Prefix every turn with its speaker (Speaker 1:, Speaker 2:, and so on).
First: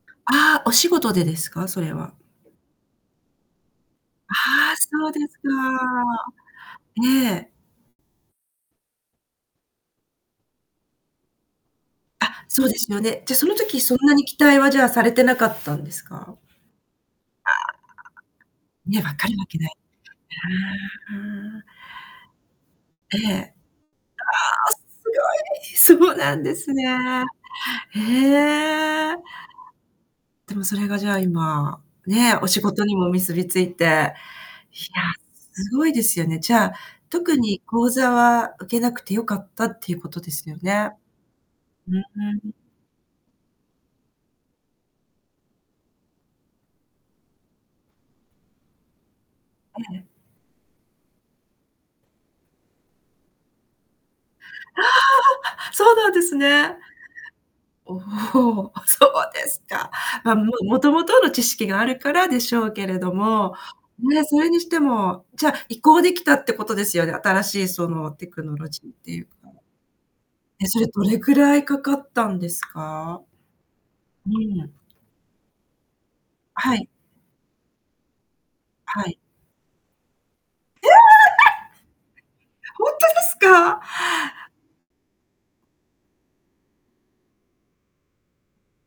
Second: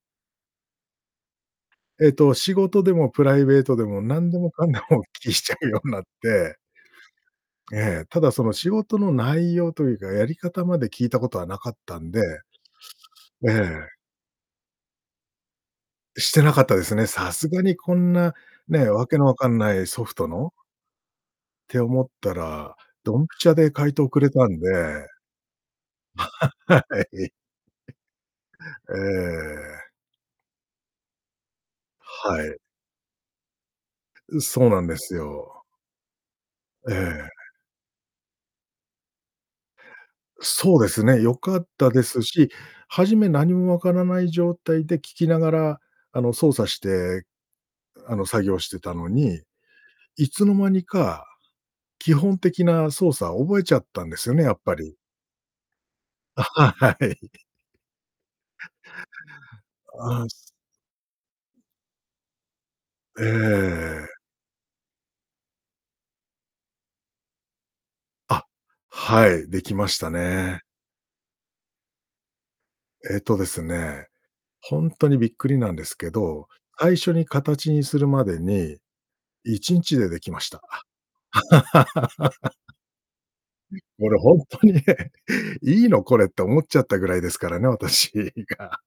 Speaker 1: ああ、お仕事でですか？それ
Speaker 2: え
Speaker 1: は。
Speaker 2: っと、仕事でもプライベートでも、なん
Speaker 1: あ
Speaker 2: でもかん
Speaker 1: あ、
Speaker 2: でもお
Speaker 1: そうです
Speaker 2: 聞き
Speaker 1: か。
Speaker 2: しちゃうようなって。
Speaker 1: ええ。
Speaker 2: ええ、ただその仕事の内容というか、やり方まで聞いたことは無かったんで、
Speaker 1: あ、そうですよね。じゃあ、そ
Speaker 2: え
Speaker 1: の時
Speaker 2: え。
Speaker 1: そんなに期待は、じゃあ、されてなかったんです
Speaker 2: し
Speaker 1: か？
Speaker 2: てなかったですね。さす
Speaker 1: あ
Speaker 2: が
Speaker 1: あ。
Speaker 2: にこんなね、
Speaker 1: ね、分
Speaker 2: 訳の
Speaker 1: か
Speaker 2: 分
Speaker 1: るわ
Speaker 2: かん
Speaker 1: けない
Speaker 2: な
Speaker 1: で
Speaker 2: いソフト
Speaker 1: す
Speaker 2: の
Speaker 1: よね。
Speaker 2: って思ったら、
Speaker 1: え
Speaker 2: ドンピシ
Speaker 1: え。
Speaker 2: ャで回答くれたんで、
Speaker 1: ああ、すごい。そうなんで す
Speaker 2: は
Speaker 1: ね。
Speaker 2: い。
Speaker 1: へ
Speaker 2: え
Speaker 1: え。
Speaker 2: え。
Speaker 1: でもそれが、じゃあ、今、ね、
Speaker 2: は
Speaker 1: お
Speaker 2: い。
Speaker 1: 仕事にも結びついて、いや、
Speaker 2: う、そうなんですよ。
Speaker 1: すごいですよね。じゃあ、
Speaker 2: え
Speaker 1: 特
Speaker 2: え。
Speaker 1: に講座は受けなくて良かったっていうことですよ
Speaker 2: そうで
Speaker 1: ね？
Speaker 2: すね、良かった
Speaker 1: うー
Speaker 2: ですし、
Speaker 1: ん。
Speaker 2: 初め何も分からない状態で、聞きながら、あの、操作して、あの、作業してたのに、
Speaker 1: ええ。
Speaker 2: いつの間にか、基本的な操作覚えちゃったんですよね、やっぱ
Speaker 1: あ
Speaker 2: り。
Speaker 1: あ！そうなんです
Speaker 2: あ、
Speaker 1: ね。
Speaker 2: は、はい。
Speaker 1: おお、そうですか。
Speaker 2: ああ、
Speaker 1: ま、
Speaker 2: つ
Speaker 1: も元々の知識があるからでしょうけれど
Speaker 2: え
Speaker 1: も。
Speaker 2: え。
Speaker 1: ね、それにしても、じゃ、移行できたってことですよね、新しい、その、テク
Speaker 2: あ、
Speaker 1: ノロジーっていう
Speaker 2: はい、
Speaker 1: か。
Speaker 2: できましたね。
Speaker 1: え、それどれくらいかかったんです
Speaker 2: え
Speaker 1: か？
Speaker 2: っとですね、
Speaker 1: うん。
Speaker 2: ほんとにびっくりなんですけど、
Speaker 1: はい。
Speaker 2: 最初にかたちにするまでに、
Speaker 1: はい。
Speaker 2: 1日でできました。
Speaker 1: ええ、やは。ほんとですか？
Speaker 2: これほんとにね、「いいのこれ？」って思っちゃったぐらいですからね、私が。